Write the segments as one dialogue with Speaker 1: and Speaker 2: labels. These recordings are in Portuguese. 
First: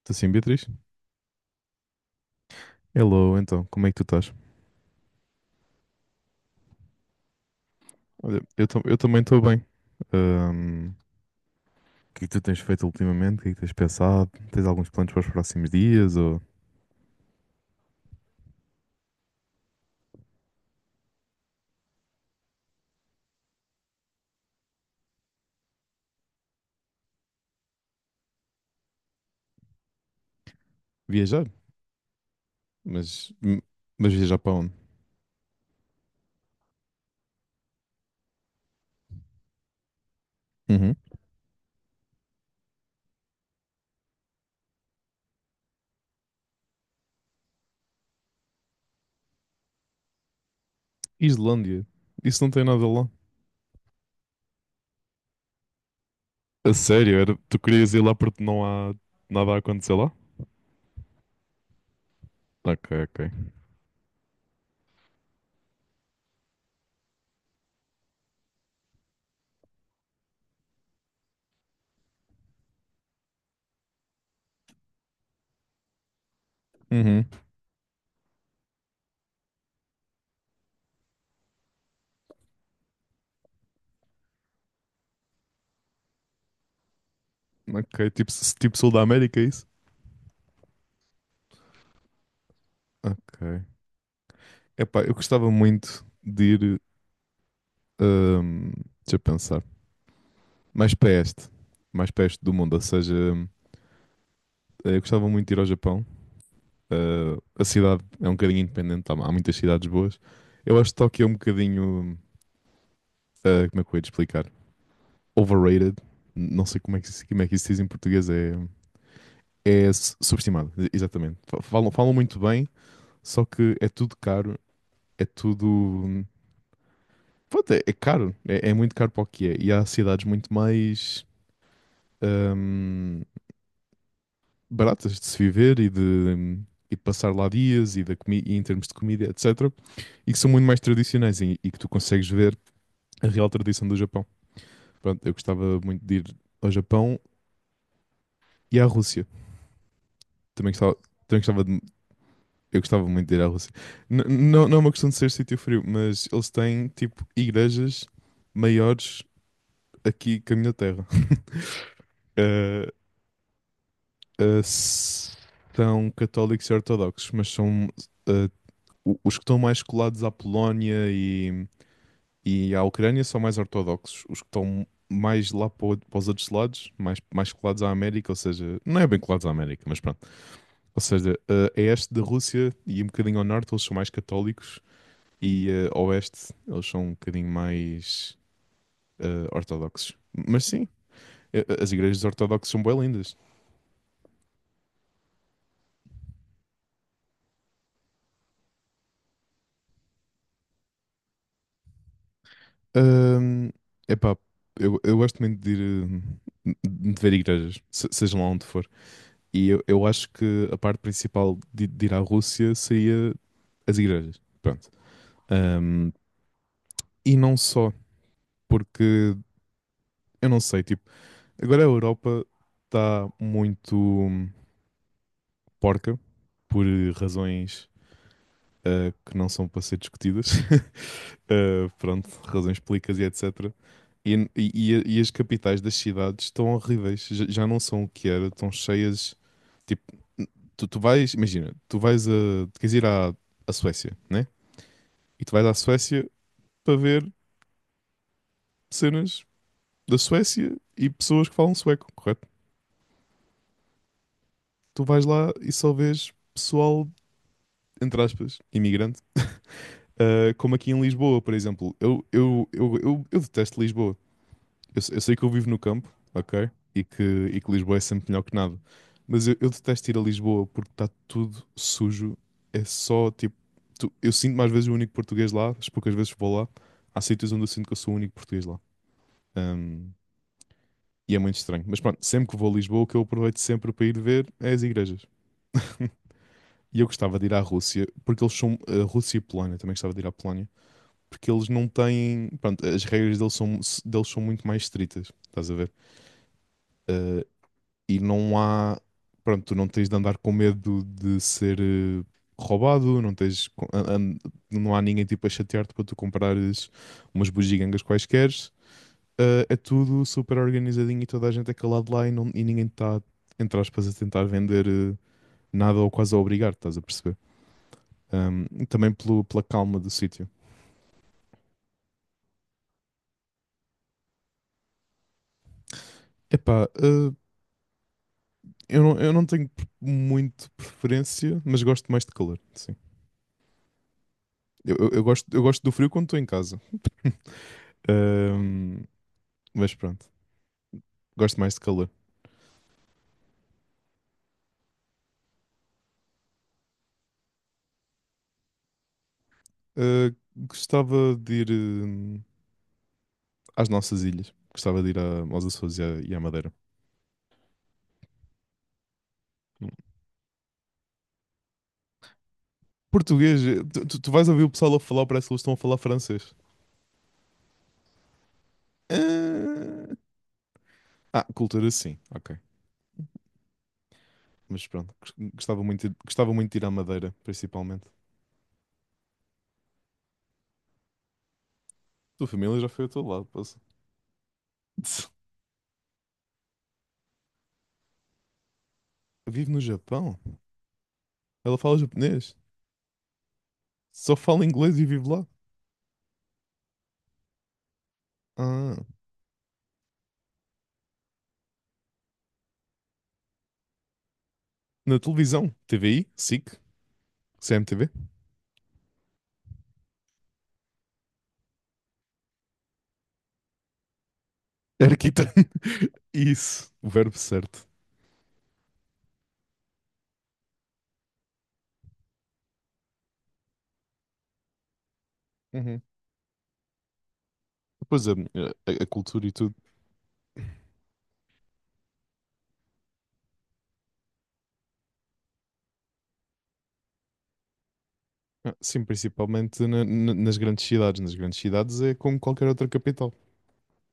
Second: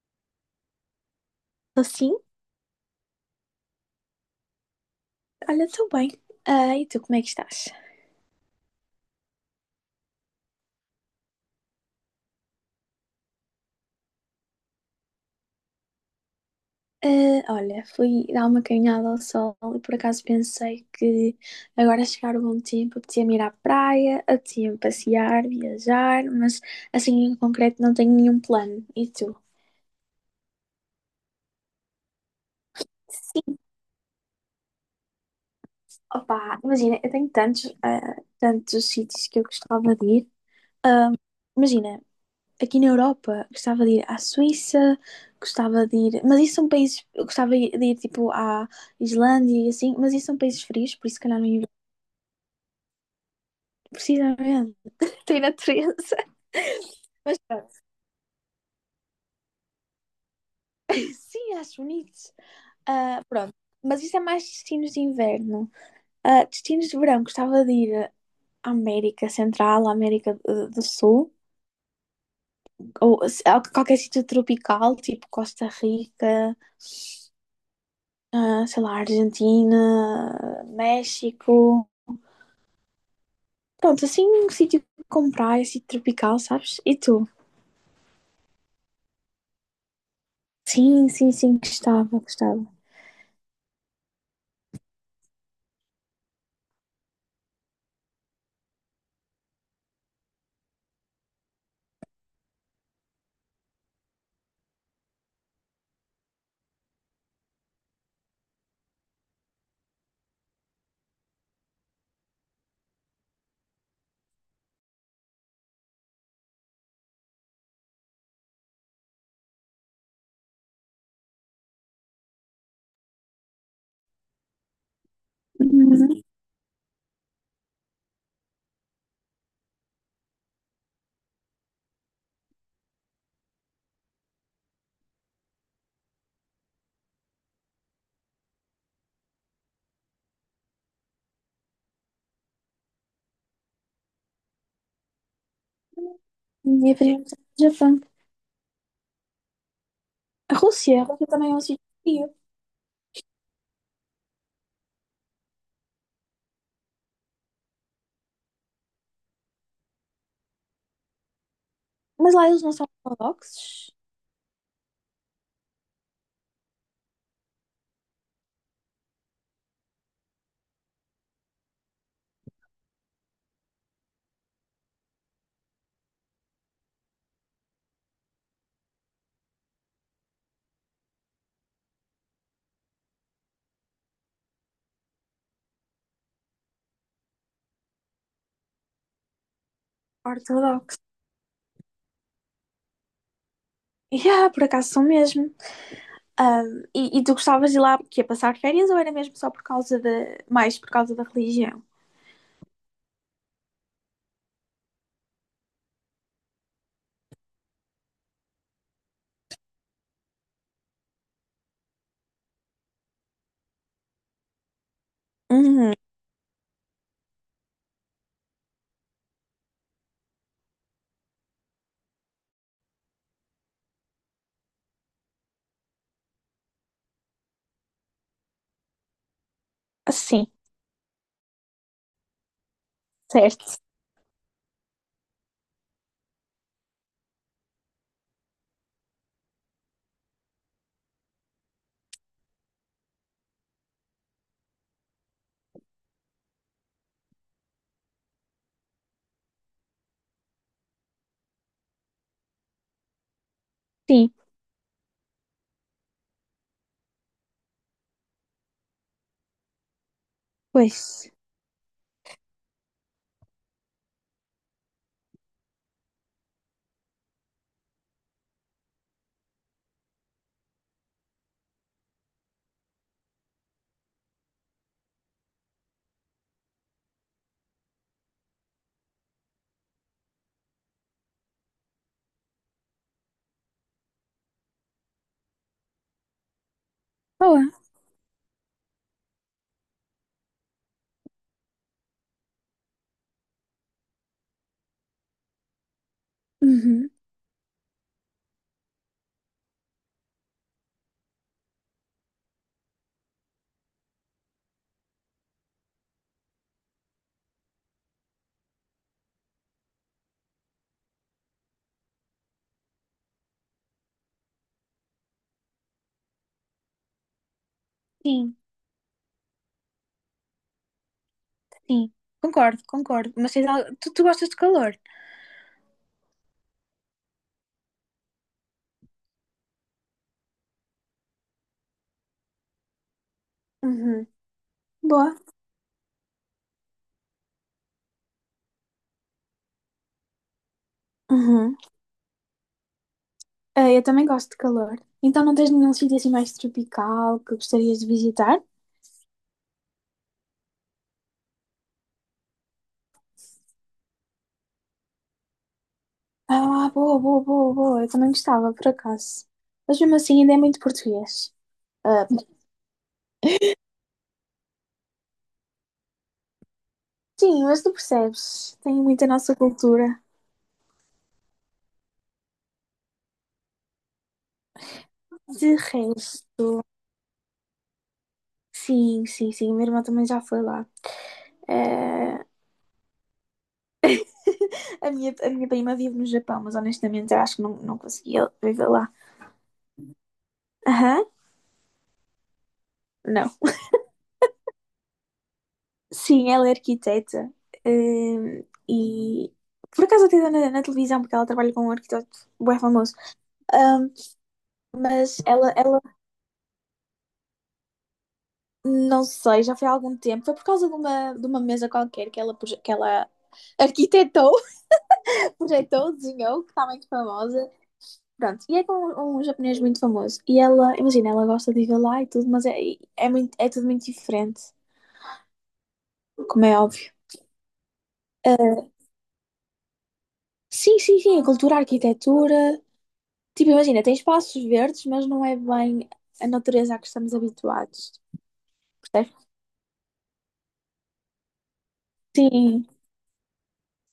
Speaker 1: Estou sim, Beatriz?
Speaker 2: Tô sim,
Speaker 1: Hello, então, como é que tu estás?
Speaker 2: olha, estou bem. Ah, e tu, como é que estás?
Speaker 1: Olha, eu também estou bem. O que é que tu tens feito ultimamente? O que é que tens pensado? Tens alguns planos para os próximos dias? Ou
Speaker 2: Ah, olha, fui dar uma caminhada ao sol e por acaso pensei que agora a chegar o bom tempo, apetecia-me ir à praia, apetecia-me passear, viajar, mas assim em concreto não tenho nenhum plano. E tu?
Speaker 1: viajar? Mas,
Speaker 2: Sim,
Speaker 1: m- mas viajar para onde?
Speaker 2: opá, imagina, eu tenho tantos, tantos sítios que eu gostava de ir.
Speaker 1: Uhum.
Speaker 2: Ah, imagina, aqui na Europa. Gostava de ir à Suíça, gostava de ir. Mas isso são países. Eu gostava de ir tipo à Islândia e assim, mas isso são países frios, por isso que calhar não ia.
Speaker 1: Islândia. Isso não tem nada lá.
Speaker 2: Precisamente. Tem natureza.
Speaker 1: A sério? Era,
Speaker 2: Mas
Speaker 1: tu
Speaker 2: pronto.
Speaker 1: querias ir lá porque não há nada a acontecer lá?
Speaker 2: Sim, acho bonito.
Speaker 1: Ok, ok.
Speaker 2: Ah, pronto. Mas isso é mais destinos de inverno. Ah, destinos de verão, gostava de ir à América Central, à América do Sul, ou a qualquer sítio tropical, tipo Costa Rica,
Speaker 1: Uhum.
Speaker 2: ah, sei lá, Argentina, México. Pronto, assim um sítio com praia, sítio tropical, sabes? E tu?
Speaker 1: Ok, tipo Sul da América, é isso?
Speaker 2: Sim, sim, sim, gostava, gostava.
Speaker 1: Ok. Epá, eu gostava muito de ir. ahm, deixa eu pensar. mais para este, mais para este do mundo. Ou seja, eu gostava muito de ir ao Japão. A cidade é um bocadinho independente, há muitas cidades boas. Eu acho que Tóquio é um bocadinho, como é que eu ia te explicar? Overrated. Não sei como é que, como é que isso se diz em português, é subestimado, exatamente. Falam muito bem, só que é tudo caro, é tudo.
Speaker 2: Uhum.
Speaker 1: hum, Pronto, é caro, é muito caro para o que é. E há cidades muito mais hum, baratas de se viver e de passar lá dias e, da comi e em termos de comida, etc. E que são muito mais tradicionais e que tu consegues ver a real tradição do Japão. Pronto, eu gostava muito de ir ao
Speaker 2: E
Speaker 1: Japão
Speaker 2: faríamos no Japão.
Speaker 1: e à Rússia.
Speaker 2: A
Speaker 1: Também gostava,
Speaker 2: Rússia, a Rússia
Speaker 1: também
Speaker 2: também é um
Speaker 1: gostava
Speaker 2: sítio
Speaker 1: de-
Speaker 2: frio.
Speaker 1: Eu gostava muito de ir à Rússia. N- não, não é uma questão de ser sítio frio, mas eles têm tipo igrejas maiores aqui que a minha terra.
Speaker 2: Mas lá eles não são
Speaker 1: Eh,
Speaker 2: ortodoxos.
Speaker 1: eh, s- são católicos e ortodoxos, mas são eh, os que estão mais colados à Polónia e a Ucrânia são mais ortodoxos. Os que estão mais lá para, para os outros lados, mais colados à América, ou seja, não é bem colados à América, mas pronto. Ou seja, a este da Rússia e um bocadinho ao norte, eles são mais católicos e a oeste, eles são um bocadinho mais ortodoxos. Mas sim,
Speaker 2: Ortodoxos.
Speaker 1: as igrejas ortodoxas são bem lindas.
Speaker 2: Yeah, por acaso são mesmo. E tu gostavas de ir lá porque ia passar férias ou era mesmo só por causa da, mais por causa da religião?
Speaker 1: Ahm, epá, eu gosto muito de ir, de ver igrejas, seja lá onde for. E eu acho que a parte principal de ir à Rússia seria as igrejas. Pronto.
Speaker 2: Uhum.
Speaker 1: Um, e não só, porque eu não sei, tipo, agora a Europa está muito porca por razões que não são para ser
Speaker 2: Sim,
Speaker 1: discutidas. Pronto, razões públicas e etc.
Speaker 2: certo.
Speaker 1: E as capitais das cidades estão horríveis, já não são o que era, estão cheias. Tipo, tu vais, imagina, tu vais a, tu queres ir à, à Suécia, né? E tu vais à Suécia para ver cenas da Suécia e pessoas que falam sueco, correto?
Speaker 2: Sim,
Speaker 1: Tu vais lá e só vês pessoal, entre aspas, imigrante, como aqui em
Speaker 2: pois.
Speaker 1: Lisboa, por exemplo. Eu detesto Lisboa. Eu, se- eu sei que eu vivo no campo, ok? E que Lisboa é sempre melhor que nada. Mas eu detesto ir a Lisboa porque está tudo sujo. É só tipo, eu sinto mais vezes o único português lá, as poucas vezes que vou lá. Há sítios onde eu sinto que eu sou o único português lá. Ahm, e é muito estranho. Mas pronto, sempre que vou a Lisboa, o que eu aproveito sempre para ir ver é as igrejas. E eu gostava de ir à
Speaker 2: Boa.
Speaker 1: Rússia, porque eles são. A Rússia e Polónia, também gostava de ir à Polónia, porque eles não têm. Pronto, as regras deles são muito mais estritas, estás a ver?
Speaker 2: Uhum.
Speaker 1: Eh, e não há. Pronto, tu não tens de andar com medo de ser roubado, não tens. Não há ninguém tipo a chatear-te para tu comprares umas bugigangas quaisquer. É tudo super organizadinho e toda a gente é calado lá e, não, e ninguém está, entre aspas, a tentar vender nada ou quase a obrigar, estás a perceber?
Speaker 2: Sim,
Speaker 1: E também pela calma do sítio.
Speaker 2: sim. Concordo, concordo. Mas tu gostas de calor?
Speaker 1: Epá, eu não tenho muito preferência, mas gosto mais de calor, sim.
Speaker 2: Uhum.
Speaker 1: Eu, eu- eu
Speaker 2: Boa.
Speaker 1: gosto, eu gosto do frio quando estou em casa. Ahm, mas pronto, gosto mais
Speaker 2: Uhum.
Speaker 1: de calor.
Speaker 2: Ah, eu também gosto de calor. Então não tens nenhum sítio assim mais tropical que gostarias de visitar?
Speaker 1: Ah, gostava de ir às nossas ilhas. Gostava de ir aos Açores e à Madeira.
Speaker 2: Ah, boa, boa, boa, boa. Eu também gostava, por acaso. Mas mesmo assim ainda é muito português. Ah,
Speaker 1: Português, tu vais ouvir o pessoal a falar, parece que eles estão a falar francês.
Speaker 2: sim, mas tu percebes. Tem muito a nossa cultura.
Speaker 1: Cultura sim, ok. Mas pronto, gos-
Speaker 2: De
Speaker 1: gostava muito, de- gostava
Speaker 2: resto.
Speaker 1: muito de ir à Madeira, principalmente.
Speaker 2: Sim, sim, sim. Minha irmã também já foi lá. Eh,
Speaker 1: Tua família já foi ao teu lado, passa.
Speaker 2: A minha, a minha prima vive no Japão, mas honestamente eu acho que não, não conseguia viver lá.
Speaker 1: Vive no Japão?
Speaker 2: Aham.
Speaker 1: Ela fala japonês? Só fala inglês e vive lá?
Speaker 2: Sim, ela é arquiteta. hum,
Speaker 1: Ah,
Speaker 2: e por acaso até dá na televisão, porque ela trabalha com um arquiteto bem famoso. Hum,
Speaker 1: na
Speaker 2: mas ela,
Speaker 1: televisão?
Speaker 2: ela,
Speaker 1: TVI? SIC? CMTV?
Speaker 2: não sei, já foi há algum tempo. Foi por causa de uma, mesa qualquer que ela, que ela arquitetou,
Speaker 1: Arquitan.
Speaker 2: projetou, desenhou, que está
Speaker 1: Isso,
Speaker 2: muito
Speaker 1: o verbo
Speaker 2: famosa.
Speaker 1: certo.
Speaker 2: Pronto, e é com um japonês muito famoso. E ela, imagina, ela gosta de ir lá e tudo, mas é, muito, é tudo muito diferente,
Speaker 1: Uhum.
Speaker 2: como é óbvio.
Speaker 1: Pois é,
Speaker 2: Hum.
Speaker 1: a cultura e tudo.
Speaker 2: Sim, sim, sim, a cultura, a arquitetura. Tipo, imagina, tem espaços verdes, mas não é bem a natureza a que estamos habituados.
Speaker 1: Ah, sim,
Speaker 2: Percebes?
Speaker 1: principalmente nas grandes cidades. Nas grandes cidades é como qualquer
Speaker 2: Sim,
Speaker 1: outra capital.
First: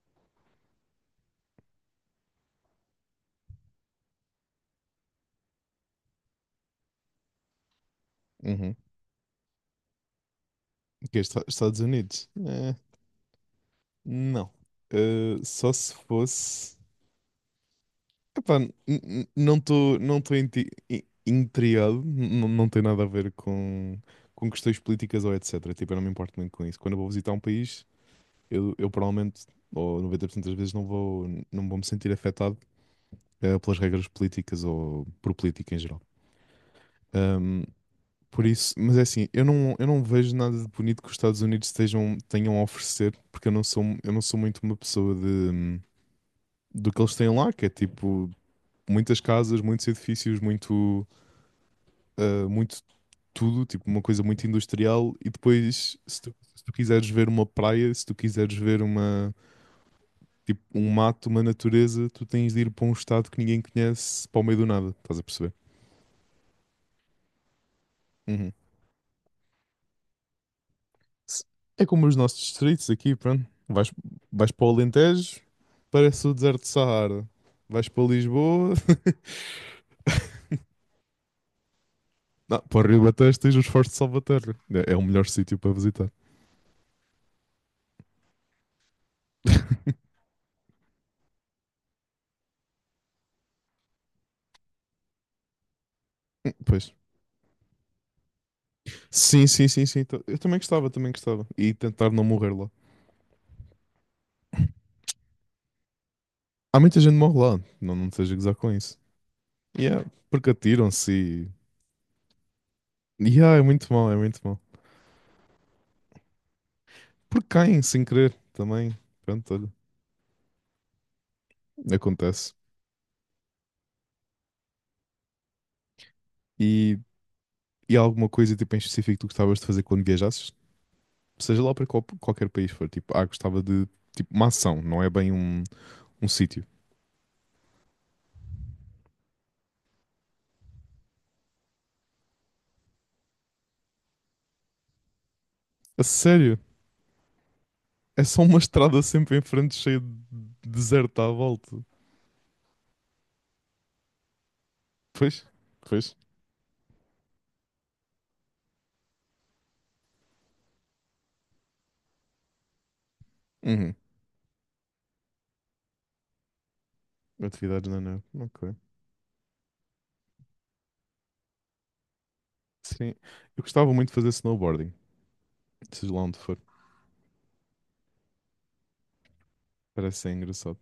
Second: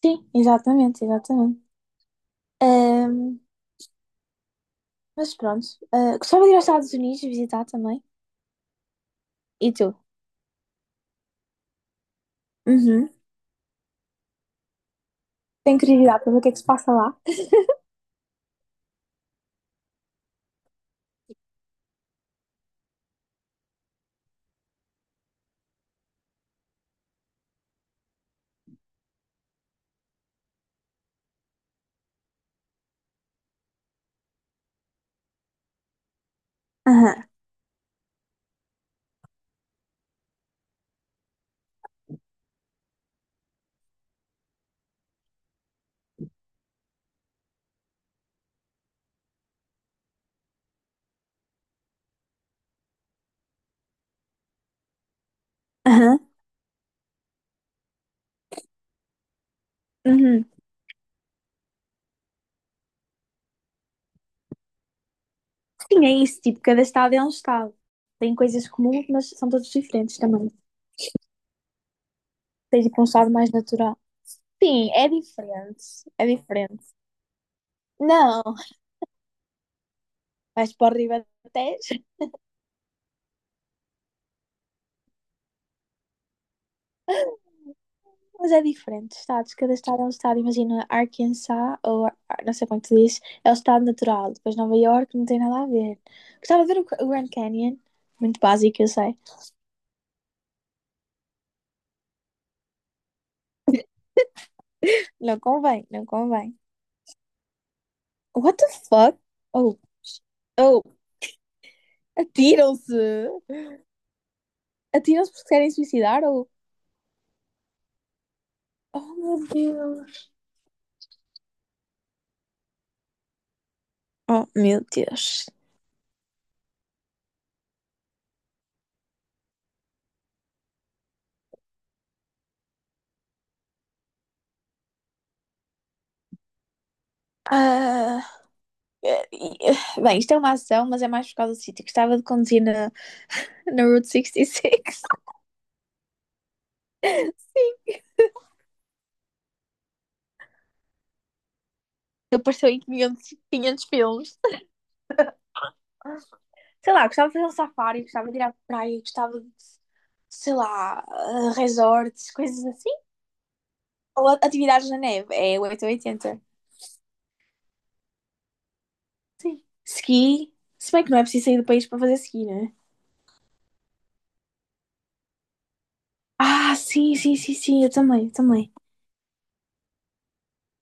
Speaker 2: sim, exatamente, exatamente. Ahm, mas pronto, ah, gostava de ir aos Estados Unidos visitar também.
Speaker 1: Uhum.
Speaker 2: E tu?
Speaker 1: Que é Estados Unidos?
Speaker 2: Uhum.
Speaker 1: Não. Só
Speaker 2: Tenho
Speaker 1: se
Speaker 2: curiosidade para ver o que é que se
Speaker 1: fosse
Speaker 2: passa lá.
Speaker 1: Epá, não estou intrigado, não tem nada a ver com, questões políticas ou etc. Tipo, eu não me importo muito com isso. Quando eu vou visitar um país, eu provavelmente, ou 90% das vezes, não vou me sentir afetado pelas regras políticas ou por política em geral.
Speaker 2: Aham,
Speaker 1: Ahm, por isso, mas é assim, eu não vejo nada de bonito que os Estados Unidos estejam, tenham a oferecer, porque eu não sou muito uma pessoa do que eles têm lá, que é tipo muitas casas, muitos edifícios, muito. Muito tudo, tipo uma coisa muito industrial, e depois,
Speaker 2: aham,
Speaker 1: se tu quiseres ver uma praia, se tu quiseres ver uma,
Speaker 2: uhum.
Speaker 1: tipo, um mato, uma natureza, tu tens de ir para um estado que ninguém conhece, para o meio do nada, estás a perceber?
Speaker 2: Sim, é isso, tipo, cada estado é um estado. Tem
Speaker 1: Uhum.
Speaker 2: coisas comuns, mas são todos diferentes também.
Speaker 1: Se- É como os nossos
Speaker 2: Tens
Speaker 1: distritos
Speaker 2: tipo um
Speaker 1: aqui,
Speaker 2: estado
Speaker 1: pronto.
Speaker 2: mais
Speaker 1: Vais,
Speaker 2: natural.
Speaker 1: vais para o
Speaker 2: Sim, é
Speaker 1: Alentejo,
Speaker 2: diferente, é
Speaker 1: parece o deserto de
Speaker 2: diferente.
Speaker 1: Saara. Vais para
Speaker 2: Não,
Speaker 1: Lisboa,
Speaker 2: vais para o Ribatejo.
Speaker 1: não, para o Rio Batejo tens os Fortes de Salvaterra. É o melhor sítio para visitar.
Speaker 2: Mas é diferente, estados. Cada estado é um estado. Imagina, Arkansas, ou não sei como é que se diz, é o estado natural. Depois Nova York não tem nada a ver. Gostava de ver
Speaker 1: Pois.
Speaker 2: o Grand Canyon. Muito básico, eu sei.
Speaker 1: Sim, sim, sim, sim. Eu também gostava, também gostava. E tentar não morrer lá.
Speaker 2: Não convém, não convém.
Speaker 1: Há muita gente que morre lá, não, não te seja gozar
Speaker 2: What the
Speaker 1: com isso.
Speaker 2: fuck? Oh,
Speaker 1: Yeah, porque
Speaker 2: oh,
Speaker 1: atiram-se e.
Speaker 2: atiram-se!
Speaker 1: Yeah, é muito mal, é muito mal.
Speaker 2: Atiram-se porque querem suicidar ou.
Speaker 1: Porque caem sem querer também.
Speaker 2: Oh, meu
Speaker 1: Pronto, olha,
Speaker 2: Deus!
Speaker 1: acontece.
Speaker 2: Oh, meu Deus.
Speaker 1: E, e há alguma coisa tipo, em específico que tu gostavas de fazer quando viajasses? Seja lá para qualquer país for, tipo, gostava de. Tipo, uma ação, não é bem um sítio.
Speaker 2: Ah, bem, isto é uma ação, mas é mais por causa do sítio. Gostava de conduzir na Route 66.
Speaker 1: A sério?
Speaker 2: Sim,
Speaker 1: É só uma estrada sempre em frente cheia de deserto à volta.
Speaker 2: eu apareceu em 500, 500 filmes.
Speaker 1: Pois, pois.
Speaker 2: Sei lá, gostava de fazer um safari, gostava de ir à praia, gostava de, sei lá, resorts, coisas assim.
Speaker 1: Uhum.
Speaker 2: Ou atividades na neve, é 880.
Speaker 1: Atividades na neve. Ok.
Speaker 2: Ski, se bem que não é preciso sair do país para fazer ski, né?
Speaker 1: Sim. Eu gostava muito de fazer snowboarding, seja lá onde for.
Speaker 2: Ah, sim, sim, sim, sim, eu também, eu também.
Speaker 1: Parece ser engraçado.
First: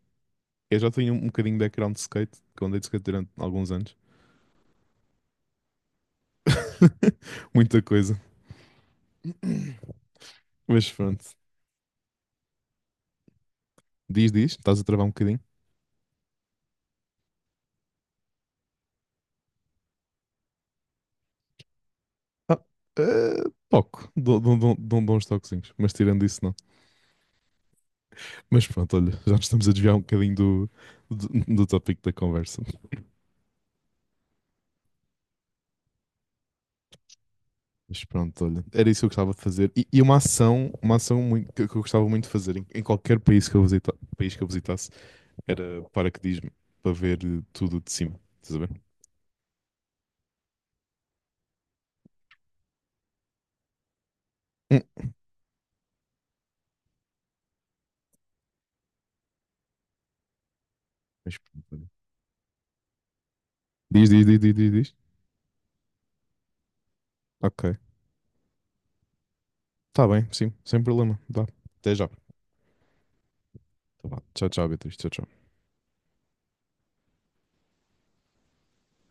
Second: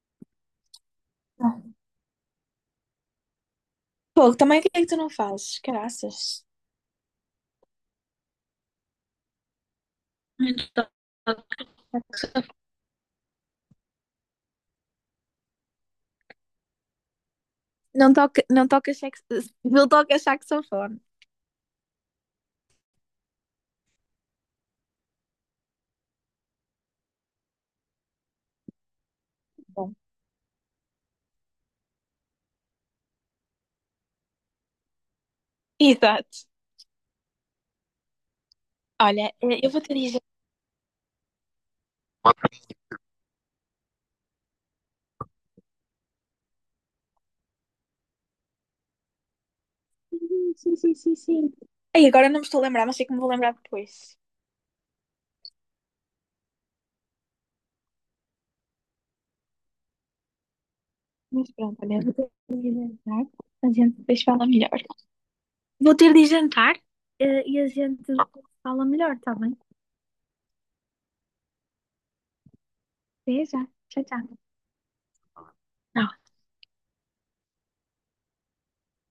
Speaker 1: Eu já tenho um bocadinho
Speaker 2: Ah.
Speaker 1: de background de skate, que eu andei de skate durante alguns anos.
Speaker 2: Pô, também o que é que tu não fazes? Caraças.
Speaker 1: Muita coisa. Mas pronto. Diz, diz, estás a travar um bocadinho?
Speaker 2: Não toca, não toca saxofone.
Speaker 1: Ah, pouco. Dou uns toquezinhos, mas tirando isso, não. Mas pronto, olha, já nos estamos a
Speaker 2: Bom.
Speaker 1: desviar um bocadinho do, do, do tópico da conversa.
Speaker 2: Exato.
Speaker 1: Mas pronto, olha, era isso que eu gostava
Speaker 2: Olha,
Speaker 1: de
Speaker 2: eu
Speaker 1: fazer.
Speaker 2: vou
Speaker 1: E,
Speaker 2: te
Speaker 1: e
Speaker 2: dizer.
Speaker 1: uma ação muito, que eu gostava muito de fazer em qualquer país que eu visitasse era paraquedismo, para ver tudo de cima. Estás a ver?
Speaker 2: Sim, sim, sim, sim, sim. Ei, agora não me estou a lembrar, mas sei que me vou lembrar depois.
Speaker 1: Mas
Speaker 2: Mas
Speaker 1: pronto,
Speaker 2: pronto,
Speaker 1: olha.
Speaker 2: olha, vou ter de ir jantar. A gente
Speaker 1: Diz,
Speaker 2: depois
Speaker 1: diz, diz,
Speaker 2: fala
Speaker 1: diz, diz,
Speaker 2: melhor.
Speaker 1: diz.
Speaker 2: Vou ter de ir jantar, e
Speaker 1: Ok.
Speaker 2: a gente fala melhor, está bem?
Speaker 1: Tá bem, sim, sem problema. Dá. Até já.
Speaker 2: Até já. Tchau,
Speaker 1: Então vá.
Speaker 2: tchau.
Speaker 1: Tchau, tchau, Beatriz. Tchau, tchau.
Speaker 2: Tá.